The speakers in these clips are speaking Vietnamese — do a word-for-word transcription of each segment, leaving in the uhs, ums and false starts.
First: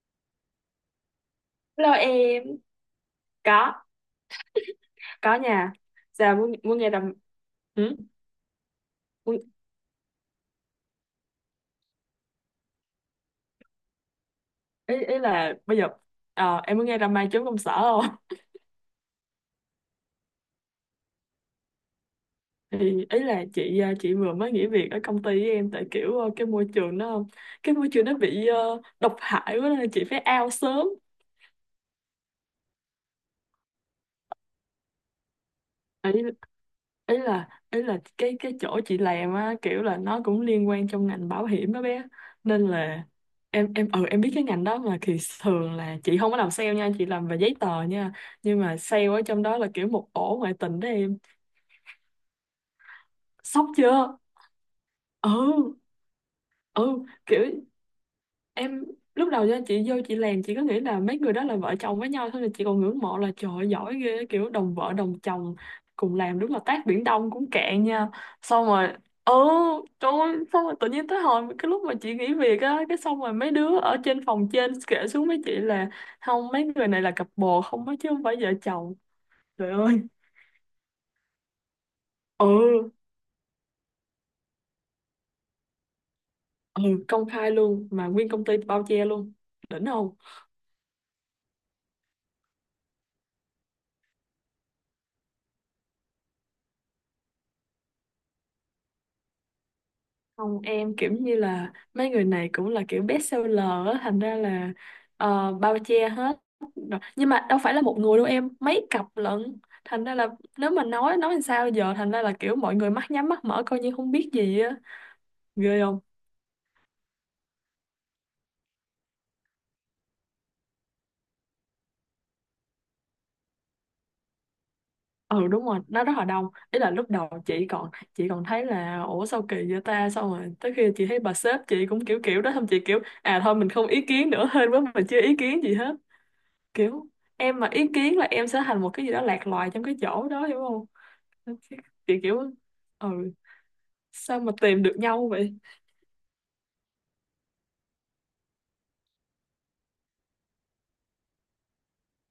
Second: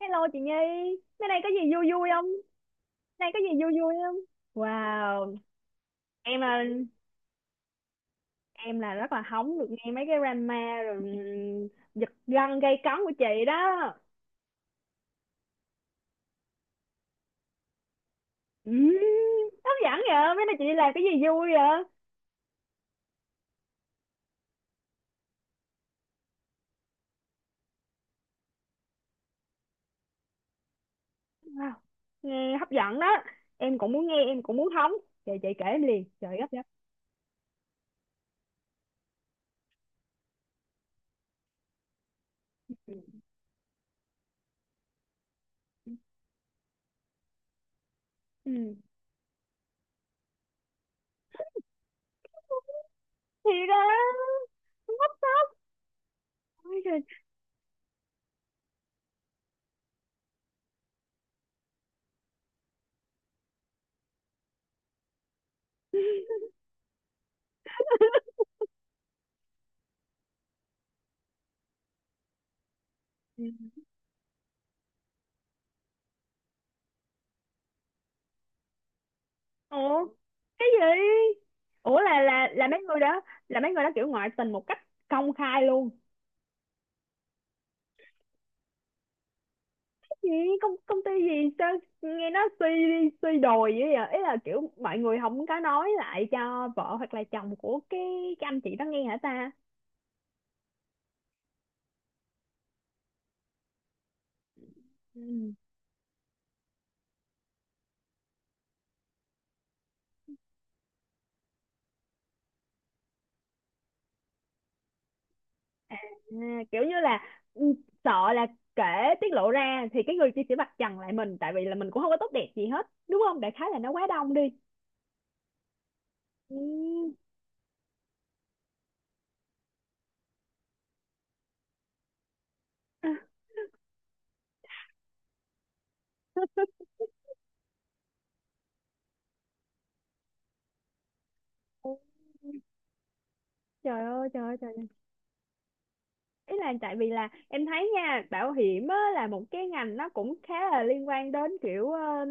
Hello chị Nhi, mấy này có gì vui Hello vui không? em. Này có gì vui có vui không? có Wow, nha. Giờ em muốn là, muốn nghe đam. Ừ? em là rất là muốn, hóng được nghe mấy cái drama rồi giật gân gây cấn của chị đó. ý ý là bây giờ, ờ, em muốn nghe đam mê chốn công sở không? Ừm, Hấp dẫn vậy, mấy này chị đi làm cái gì vui vậy? Thì ý là chị ờ, chị vừa mới nghỉ việc ở công ty với em, tại kiểu, ờ, cái môi trường nó cái môi trường nó bị, ờ, độc hại quá nên là chị phải out sớm. Wow, nghe hấp dẫn đó. Em cũng muốn nghe, em cũng muốn hóng. Chị chị kể em liền, ý trời gấp gấp. ý là ý là cái cái chỗ chị làm á, kiểu là nó cũng liên quan trong ngành bảo hiểm đó bé, nên Ừ. là em em ừ em biết cái ngành đó mà, thì thường là chị không có làm sale nha, chị làm về giấy tờ nha, nhưng Ừ. mà sale ở trong đó là kiểu một ổ ngoại tình đó em. Thì Sốc đó, chưa? không hấp Ừ, tấp. Ôi trời. ừ, kiểu em lúc đầu cho chị vô chị làm, chị cứ nghĩ là mấy người đó là vợ chồng với nhau thôi, là chị còn ngưỡng mộ là trời ơi, giỏi ghê, kiểu đồng vợ đồng chồng cùng làm, đúng là tát biển đông cũng cạn nha. Xong rồi, ừ, trời ơi, xong rồi tự nhiên tới hồi cái lúc mà chị nghỉ việc á, cái xong rồi mấy đứa ở trên phòng trên kể xuống với chị là không, mấy người này là cặp bồ không á, chứ không phải vợ chồng. Trời ơi. Ủa, cái gì? Ủa là là là mấy Ừ, người đó là mấy người đó kiểu ngoại tình một cách công khai luôn. ừ, công khai luôn mà nguyên công ty bao che luôn. Đỉnh không? Cái gì? Công công ty gì sao? Nghe nó suy suy đồi vậy vậy Ý là kiểu mọi người không có nói lại cho vợ hoặc là chồng của cái cái anh chị đó nghe hả ta? Không em, kiểu như là mấy người này cũng là kiểu best seller á, thành ra là, Ừ. ờ, bao che hết. Rồi. Nhưng mà đâu phải là một người đâu em, mấy cặp lận. Thành ra là nếu mà nói nói làm sao giờ, thành ra là kiểu mọi người mắt nhắm mắt mở coi như không biết gì á. Ghê không? À, kiểu như là, ừ, sợ là kể, tiết lộ ra thì cái người kia sẽ vạch trần lại mình, tại vì là mình cũng không có tốt đẹp gì hết đúng không, đại khái là nó quá đông đi. Ừ đúng rồi, nó rất là đông. Ừ. Ý là lúc đầu chị còn chị còn thấy là ủa sao kỳ vậy ta, xong rồi tới khi chị thấy bà sếp chị cũng kiểu kiểu đó, xong chị kiểu à thôi mình không ý kiến nữa hên quá mình chưa ý kiến gì hết. Kiểu em mà ý kiến là em sẽ thành một cái gì đó lạc loài trong cái chỗ đó, hiểu không? Chị kiểu, kiểu ừ Trời ơi, sao trời mà ơi, trời. tìm được nhau vậy? Ý là tại vì là em thấy nha, bảo hiểm á, là một cái ngành nó cũng khá là liên quan đến kiểu ờ,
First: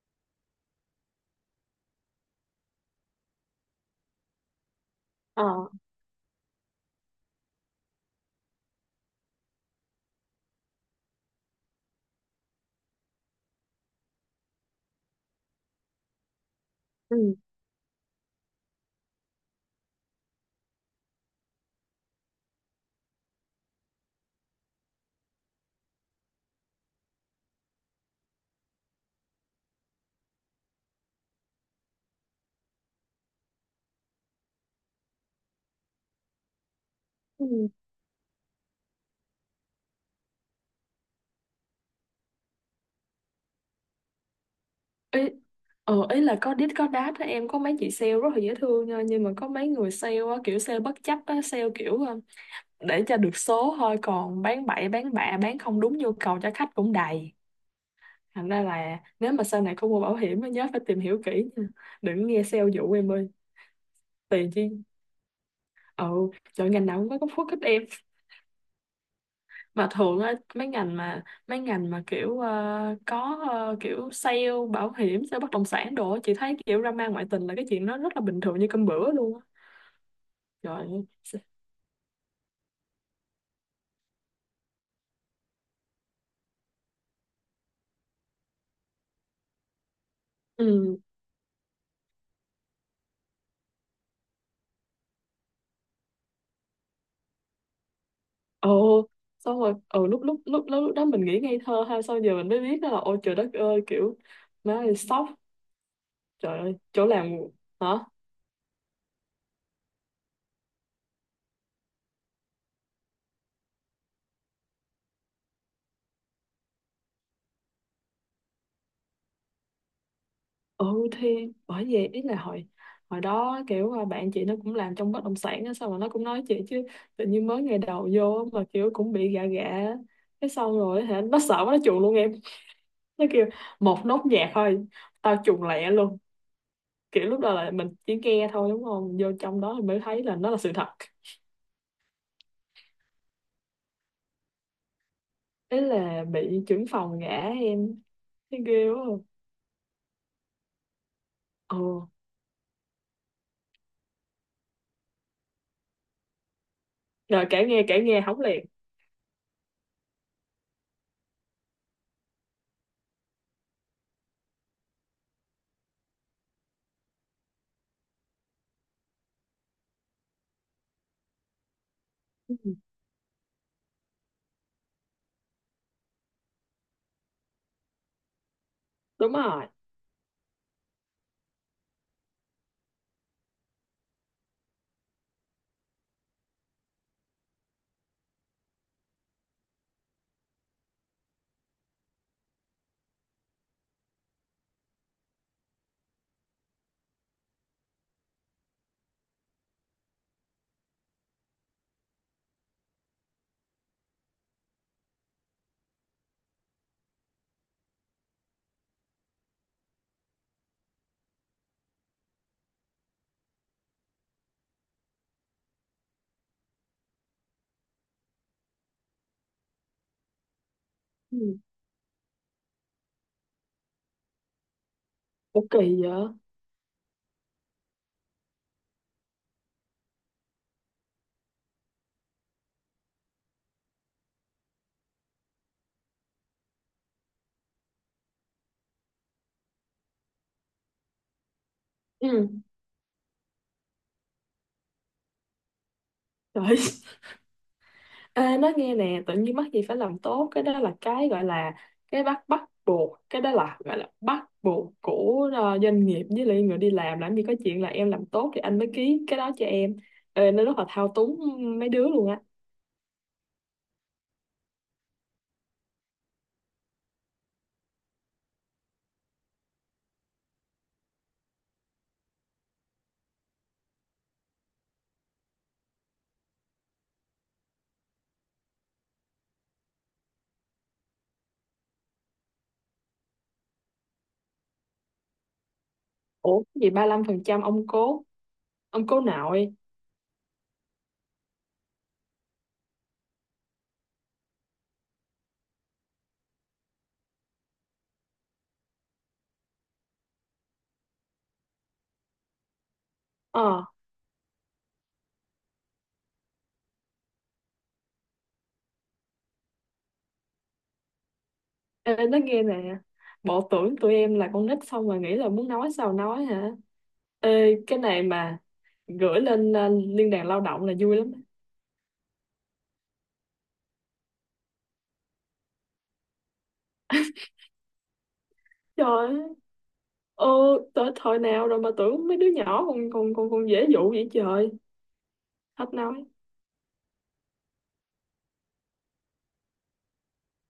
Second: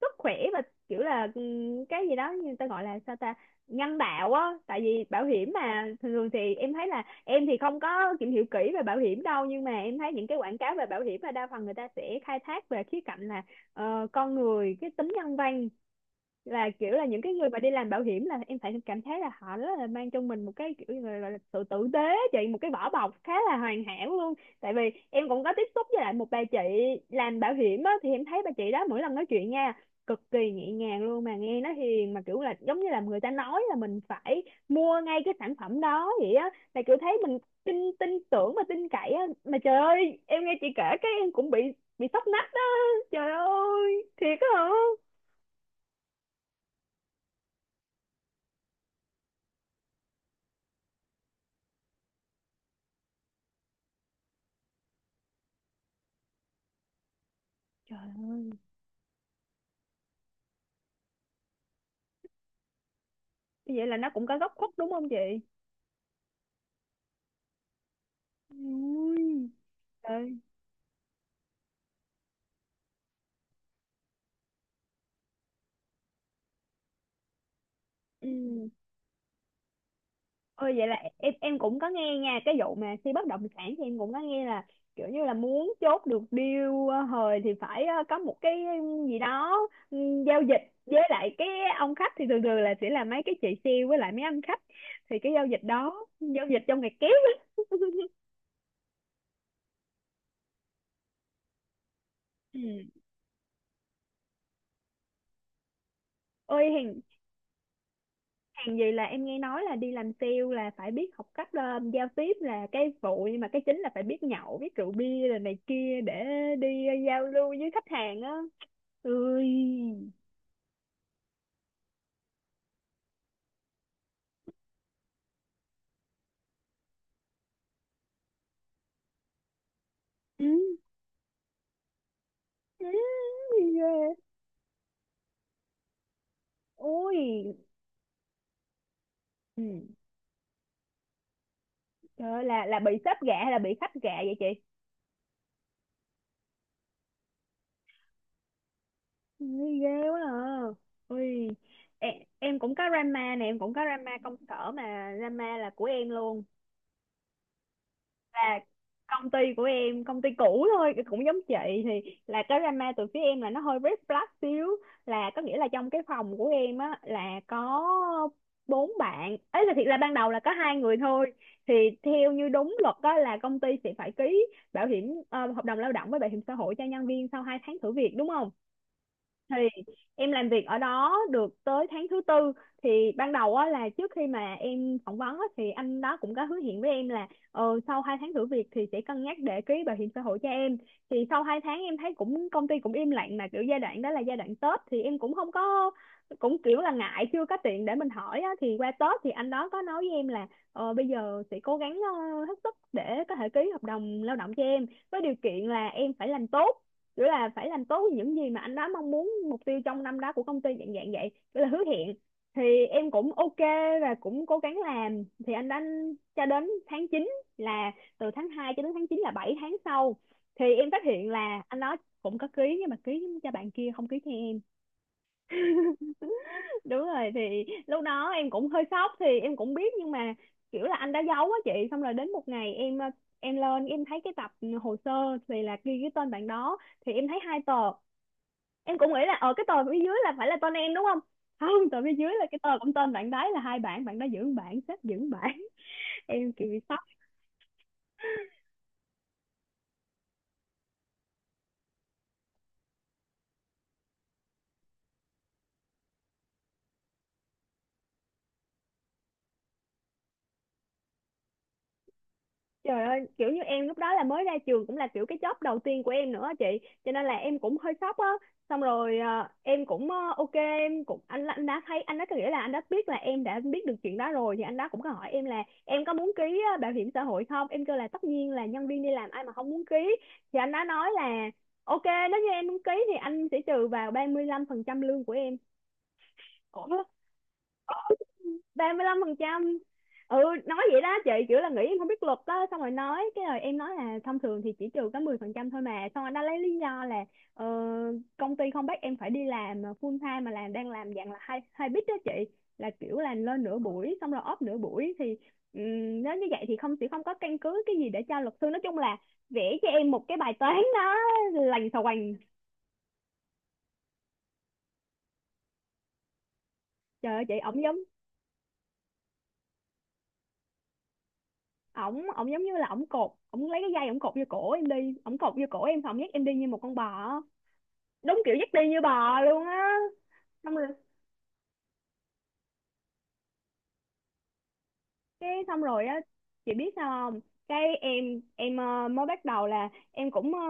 sức khỏe và kiểu là, ừm, cái gì đó người ta gọi là sao ta, nhân đạo á. Tại vì bảo ờ hiểm mà thường thường thì em thấy là, em thì không có tìm hiểu kỹ về bảo hiểm đâu nhưng mà em thấy những cái quảng cáo về bảo hiểm là đa phần người ta sẽ khai thác về khía cạnh là ờ, con người, cái tính nhân văn. Là kiểu là ừ. những cái người mà đi làm bảo hiểm là em phải cảm thấy là họ rất là mang trong mình một cái kiểu như là, là sự tử tế. Chị một cái vỏ bọc khá là hoàn hảo luôn, tại vì em cũng có tiếp xúc với lại một bà chị làm bảo hiểm á, thì em thấy bà chị đó mỗi lần nói chuyện nha, cực kỳ nhẹ nhàng luôn mà nghe nó hiền, mà kiểu là giống như là người ta nói là mình phải mua ngay cái sản phẩm đó vậy á, là kiểu thấy mình Ừ. tin tin tưởng và tin cậy á. Mà trời ơi, em nghe chị kể cái em cũng bị bị sốc nách đó, trời ơi, thiệt á hả? ý ờ ý là có đít có đát á em, có mấy chị sale rất là dễ thương nha, nhưng mà có mấy người sale á kiểu sale bất chấp á, sale kiểu, ờ, để cho được số thôi, còn bán bậy bán bạ bán không đúng nhu cầu cho khách cũng đầy. Trời Thành ơi, ra là nếu mà sau này có mua bảo hiểm á nhớ phải tìm hiểu kỹ nha, đừng nghe sale dụ em ơi. vậy là nó cũng có Tiền góc chi. khuất đúng không chị? Ừ trời, ngành nào cũng có góc khuất hết em. Ui. Mà thường á, Trời. mấy ngành mà mấy ngành mà kiểu, ờ, có, ờ, kiểu sale bảo hiểm, sale bất động sản đồ á, chị thấy kiểu drama ngoại tình là cái chuyện nó rất là Ừ. bình thường như cơm bữa luôn á. Ôi, vậy Trời là ơi. em em cũng có nghe nha cái vụ mà khi bất động sản, thì em cũng có nghe là kiểu như là muốn chốt được deal ờ, hời thì phải ờ, có một cái, ừ, gì đó, ừ, giao dịch Ừ. với lại cái ông khách, thì thường thường là sẽ là mấy cái chị sale với lại mấy anh khách, thì cái giao dịch đó, giao dịch trong ngày kép á. Ồ. Xong rồi, ừ, lúc lúc lúc lúc đó mình nghĩ ngây thơ ha, xong giờ mình Ừ. mới biết đó là ôi trời đất ơi, kiểu má ơi sốc, trời Ôi ơi hèn chỗ làm. Hả? hàng gì, là em nghe nói là đi làm sale là phải biết học cách ờ, giao tiếp là cái phụ, nhưng mà cái chính là phải biết nhậu biết rượu bia rồi này kia để đi giao lưu với khách hàng á. Ui. Ừ, thì bởi vậy ý là hồi hồi đó kiểu là bạn chị nó cũng làm trong bất động sản á, xong rồi nó cũng nói chị chứ tự nhiên mới ngày đầu vô mà kiểu cũng bị gạ gạ, Ừ. cái xong rồi hả, nó sợ quá nó chuồn luôn em. Ừ. Nó kêu một Ghê. nốt nhạc thôi tao chuồn lẹ luôn, kiểu lúc đó Ui. là mình chỉ nghe thôi đúng không, vô trong Ừ. đó thì mới thấy là nó là sự thật. Trời ơi, là là bị sếp gạ hay là bị khách gạ vậy chị? Ý là bị trưởng phòng gã em, thấy ghê quá. Ui ghê quá à. Ui. Ừ, Em, em cũng có drama nè, em cũng có drama công sở mà drama là của em luôn. rồi kể nghe kể nghe hóng Là liền. công ty của em, công ty cũ thôi, cũng giống chị. Thì là cái drama từ phía em là nó hơi red flag xíu, là có nghĩa là trong cái phòng của em á, là có bốn bạn ấy, là thiệt là ban đầu là có hai người thôi. Thì theo như Ừ, đúng luật đó là công ty sẽ phải ký bảo hiểm, ờ, hợp đồng lao động với bảo hiểm xã hội cho nhân viên sau hai tháng thử việc, đúng không? đúng Thì rồi. em làm việc ở đó được tới tháng thứ tư. Thì ban đầu á, là trước khi mà em phỏng vấn á, thì anh đó cũng có hứa hẹn với em là ờ, sau hai tháng thử việc thì sẽ cân nhắc để ký bảo hiểm xã hội cho em. Thì sau hai tháng em thấy cũng, công ty cũng im lặng, mà kiểu giai đoạn đó là giai đoạn Tết thì em cũng không có, cũng kiểu là ngại, chưa có tiền để mình hỏi á. Thì qua Tết thì anh đó có nói với em là, ờ, bây giờ sẽ cố gắng ờ, hết sức để có thể ký hợp đồng lao động cho em, với điều kiện là em phải làm tốt, kiểu là phải làm tốt những gì mà anh đó mong muốn, mục tiêu trong năm đó của công ty, dạng dạng vậy, kiểu là hứa hẹn. Thì em cũng ok và cũng cố gắng làm. Thì anh đã, cho đến tháng chín, là từ tháng hai cho đến tháng chín là bảy tháng sau, thì em phát hiện Ừ. là anh đó cũng có ký nhưng mà ký cho bạn kia, không ký cho em. Ủa kỳ vậy. Đúng rồi, thì lúc đó em cũng hơi sốc, thì em cũng biết nhưng mà kiểu là anh đã giấu á chị, xong rồi đến một ngày em em lên em thấy cái tập hồ sơ thì là ghi cái tên bạn đó. Thì em thấy hai tờ, em cũng nghĩ là ờ cái tờ phía dưới là phải là tên em, đúng không? Không, tờ phía dưới là Ừ. cái tờ cũng tên bạn đấy, là hai bạn bạn đó giữ, bạn sếp giữ bạn. Em kiểu Trời. bị. Ê, nói nghe nè, tự nhiên mắc gì phải làm tốt, cái đó là cái gọi là cái bắt bắt buộc, cái đó là gọi là bắt buộc của, ờ, doanh nghiệp với lại người đi làm làm gì có chuyện là em làm tốt thì anh mới ký cái đó cho em. Ê, nó rất là thao túng mấy đứa luôn á. Trời ơi, kiểu như em lúc đó là mới ra trường, cũng là kiểu cái job đầu tiên của em nữa á chị, cho nên là em cũng hơi sốc á. Xong rồi ờ, em cũng ờ, ok, em cũng anh anh đã thấy anh đã, có nghĩa là anh đã biết là em đã biết được chuyện đó rồi, thì anh đó cũng có hỏi em là em có muốn ký ờ, bảo hiểm xã hội không? Em kêu là tất nhiên là nhân viên đi làm ai mà không muốn ký. Thì anh đã nói là, ok, nếu như em muốn ký thì anh sẽ trừ vào ba mươi lăm phần trăm lương của em. Ủa cái gì Ủa? ba lăm phần trăm ông cố, ông cố nội. ba mươi lăm phần trăm. Ừ, nói vậy đó chị, kiểu là nghĩ em không biết luật đó, xong rồi nói cái rồi em nói là thông thường thì chỉ trừ có mười phần trăm thôi. Mà xong rồi nó lấy lý do là ờ, công ty không bắt em phải đi làm full time mà làm, đang làm dạng là hai hai bít đó chị, là kiểu là lên nửa ờ buổi xong rồi off nửa buổi. Thì ừm, nếu như vậy thì không, sẽ không có căn cứ cái gì để cho luật sư, nói chung là vẽ cho em một cái bài toán đó, lành xà Ê, quành. nói nghe nè, bộ tưởng tụi em là con nít xong rồi nghĩ là muốn nói sao nói hả? Trời ơi chị, Ê, ổng giống cái này mà gửi lên, ờ, liên đoàn lao động là vui lắm. ổng ổng giống như là ổng cột, ổng lấy cái dây ổng cột vô cổ em đi, ổng cột vô cổ em xong ổng dắt em đi như một con bò, đúng kiểu dắt đi như Trời ơi, bò luôn á. ờ, Xong rồi, tới thời nào rồi mà tưởng mấy đứa nhỏ còn còn còn còn dễ dụ vậy trời. cái xong Hết rồi á, nói. chị biết sao không, cái em em ờ, mới bắt đầu là em cũng ờ,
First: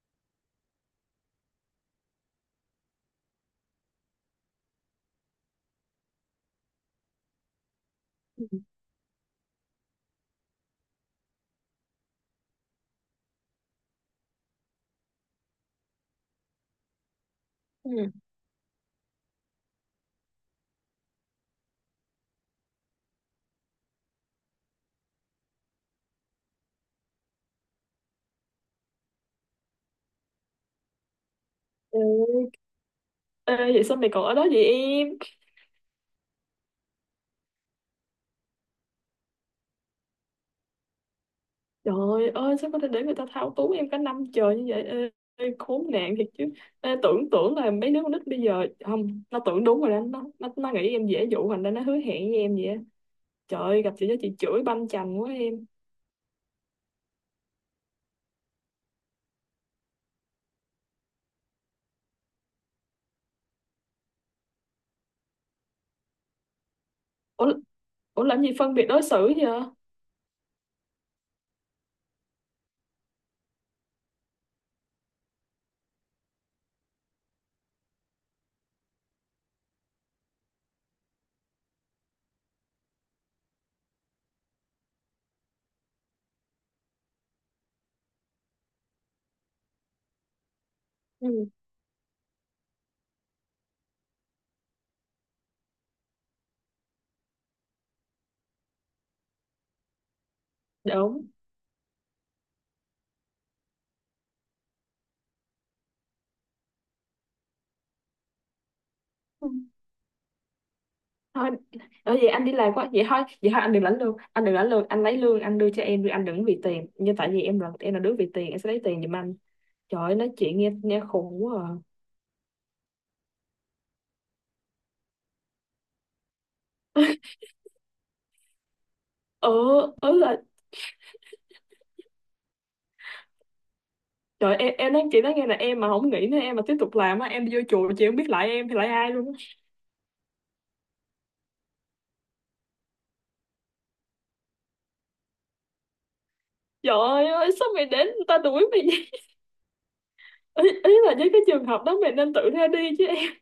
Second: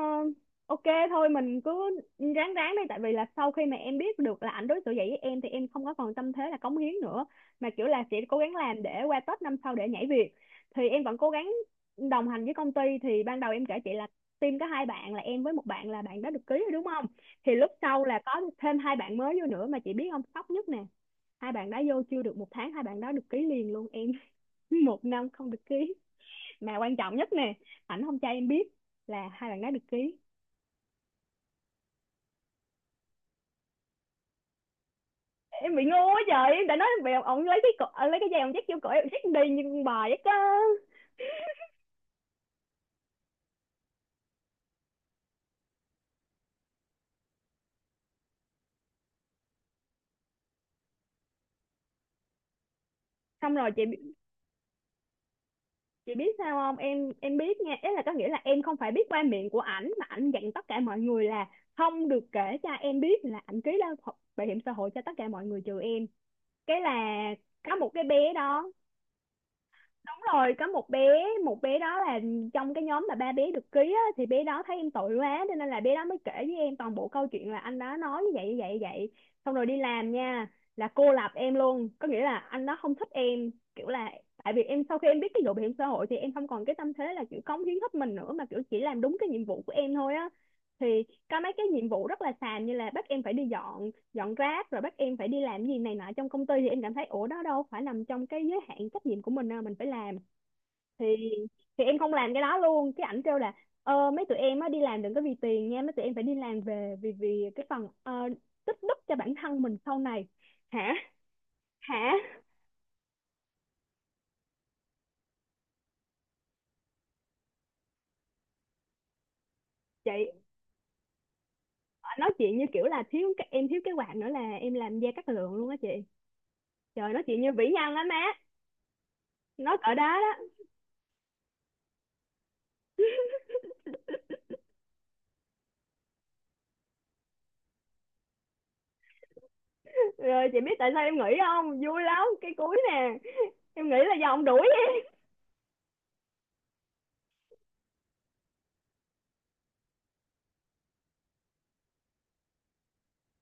ok, thôi mình cứ ráng ráng đi, tại vì là sau khi mà em biết được là ảnh đối xử vậy với em thì em không có còn tâm thế là cống hiến nữa, mà kiểu là sẽ cố Ừ. gắng làm để qua Tết năm sau để nhảy việc. Thì em vẫn cố gắng đồng hành với công ty. Thì ban đầu em kể chị là team có hai bạn, là em với một bạn, là bạn đã được ký rồi, đúng không? Thì lúc sau là Ừ. có thêm hai bạn mới vô nữa, mà chị biết không, sốc nhất nè, hai bạn đã vô chưa được một tháng, hai bạn đã được ký liền luôn em. Một năm không được ký, mà quan trọng nhất nè, ảnh không cho em biết là hai bạn đó được ký. Ừ. Ê, vậy sao mày còn ở đó vậy em? Em bị ngu quá trời, em đã nói bị ông lấy cái cổ, ờ, lấy cái dây ông dắt vô cổ em dắt đi như con bò vậy cơ. Trời ơi, sao có thể để người ta thao túng em cả năm trời như vậy? Ê, ê, khốn nạn thiệt chứ. Ê, tưởng tưởng là mấy đứa con nít bây giờ không, nó tưởng đúng rồi đó, nó nó, nó nghĩ em dễ dụ, thành ra nó hứa hẹn với em vậy. Á. Xong Trời rồi chị ơi, gặp chị đó chị chửi banh chành quá em. chị biết sao không, em em biết nha, ý là có nghĩa là em không phải biết qua miệng của ảnh, mà ảnh dặn tất cả mọi người là không được kể cho em biết là ảnh ký lao bảo hiểm xã hội cho tất cả mọi người trừ em. Cái là Ủa, có một cái ủa bé làm gì đó, phân biệt đối xử vậy? đúng rồi, có một bé, một bé đó là trong cái nhóm mà ba bé được ký á, thì bé đó thấy em tội quá cho nên là bé đó mới kể với em toàn bộ câu chuyện là anh đó nói như vậy, như vậy, như vậy. Xong rồi đi làm nha, là cô lập em luôn, có nghĩa là anh đó không thích em, kiểu là tại vì em sau khi em biết cái vụ bảo hiểm xã hội thì em không còn cái tâm thế là kiểu cống hiến hết mình nữa, mà kiểu chỉ làm đúng cái nhiệm vụ của em thôi á. Thì có Ừ. mấy cái nhiệm vụ rất là xàm, như là bắt em phải đi dọn dọn rác, rồi bắt em phải đi làm gì này nọ trong công ty, thì em cảm thấy ủa, đó đâu phải nằm trong cái giới hạn trách nhiệm của mình đâu mình phải làm. thì Đúng. thì em không làm cái đó luôn, cái ảnh kêu là ờ, mấy tụi em á đi làm đừng có vì tiền nha, mấy tụi em phải đi làm về vì, vì cái phần ờ, tích đức cho bản thân mình sau này. Hả? Thôi Hả ở vậy anh đi làm quá vậy, thôi vậy thôi, anh đừng lãnh lương, anh đừng lãnh lương, anh lấy lương anh đưa cho em đi, anh đừng vì tiền, nhưng tại vì em là em là đứa vì tiền, em sẽ lấy tiền giùm anh. Trời ơi, nói chị? chuyện nghe nghe khùng quá à. ờ, nói chuyện như kiểu là thiếu cái, em thiếu cái quạt nữa là em làm da cát lượng luôn á chị. Trời, nói chuyện như vĩ nhân á má, Ờ nói cỡ đó ớ đó. Là trời em em nói chị nói nghe là em mà không nghĩ nữa, em mà tiếp tục làm á em đi vô chùa, chị không biết lại em thì lại ai luôn á. Rồi chị biết tại sao em nghĩ không vui lắm cái cuối nè, em nghĩ là do ông đuổi em. Trời ơi sao mày đến người ta đuổi mày vậy? ý, ý là với cái trường hợp đó mày nên tự ra đi chứ em.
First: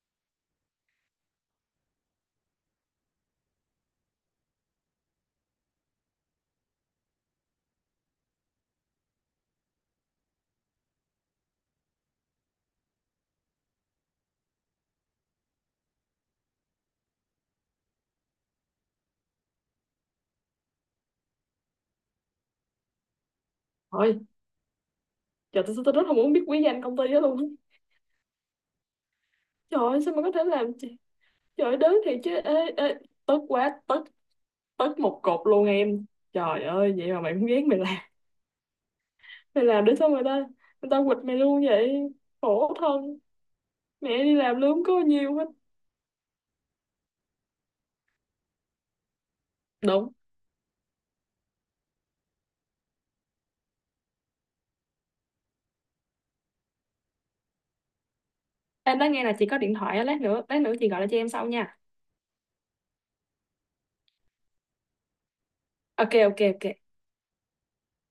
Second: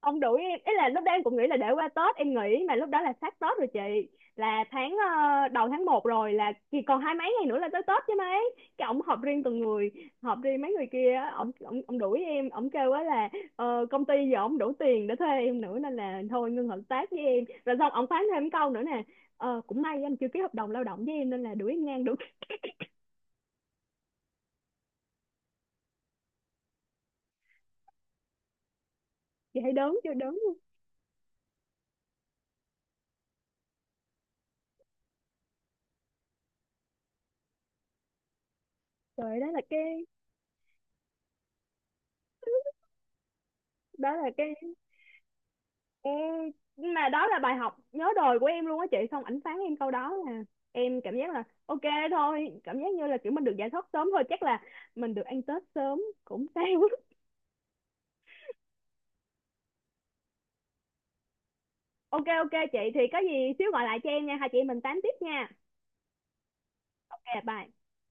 ông đuổi em Ý là lúc đó em cũng nghĩ là để qua Tết em nghỉ, mà lúc đó là sát Tết rồi chị, là tháng ờ, đầu tháng một rồi, là chỉ còn hai mấy ngày nữa là tới Tết chứ mấy. Cái ổng họp riêng từng người, họp riêng mấy người kia á, ổng ổng ổng đuổi em, ổng kêu á là ờ, công ty giờ ổng đủ tiền để thuê em nữa nên là thôi ngưng hợp tác với em rồi, xong ổng phán thêm câu nữa nè, ờ, cũng may anh chưa ký hợp đồng lao động với em nên là đuổi em ngang được. Thôi trời, tôi, tôi rất không muốn biết quý danh công ty đó luôn á. Chị thấy Trời đớn ơi, chưa, sao mà có đớn thể luôn làm chị. Trời ơi, đớn thiệt chứ. Ê, ê, tức quá tức tất một cột luôn em. Trời ơi vậy mà mày cũng ghét, mày làm trời. đó là mày làm để cái sao người ta người ta quỵt mày luôn vậy, khổ thân, đó mẹ là đi cái làm lương có nhiều hết Ừ, nhưng mà đó là bài học nhớ đời của em luôn á chị, xong ảnh phán em câu đúng. đó là em cảm giác là ok thôi, cảm giác như là kiểu mình được giải thoát sớm thôi, chắc là mình được ăn Tết sớm cũng sao. Em đã nghe là chị có điện thoại á, lát nữa lát nữa chị gọi lại cho em sau nha. Ok, ok chị thì có gì xíu gọi lại cho em nha, hai chị em mình tám tiếp nha. Ok ok ok Ok, bye.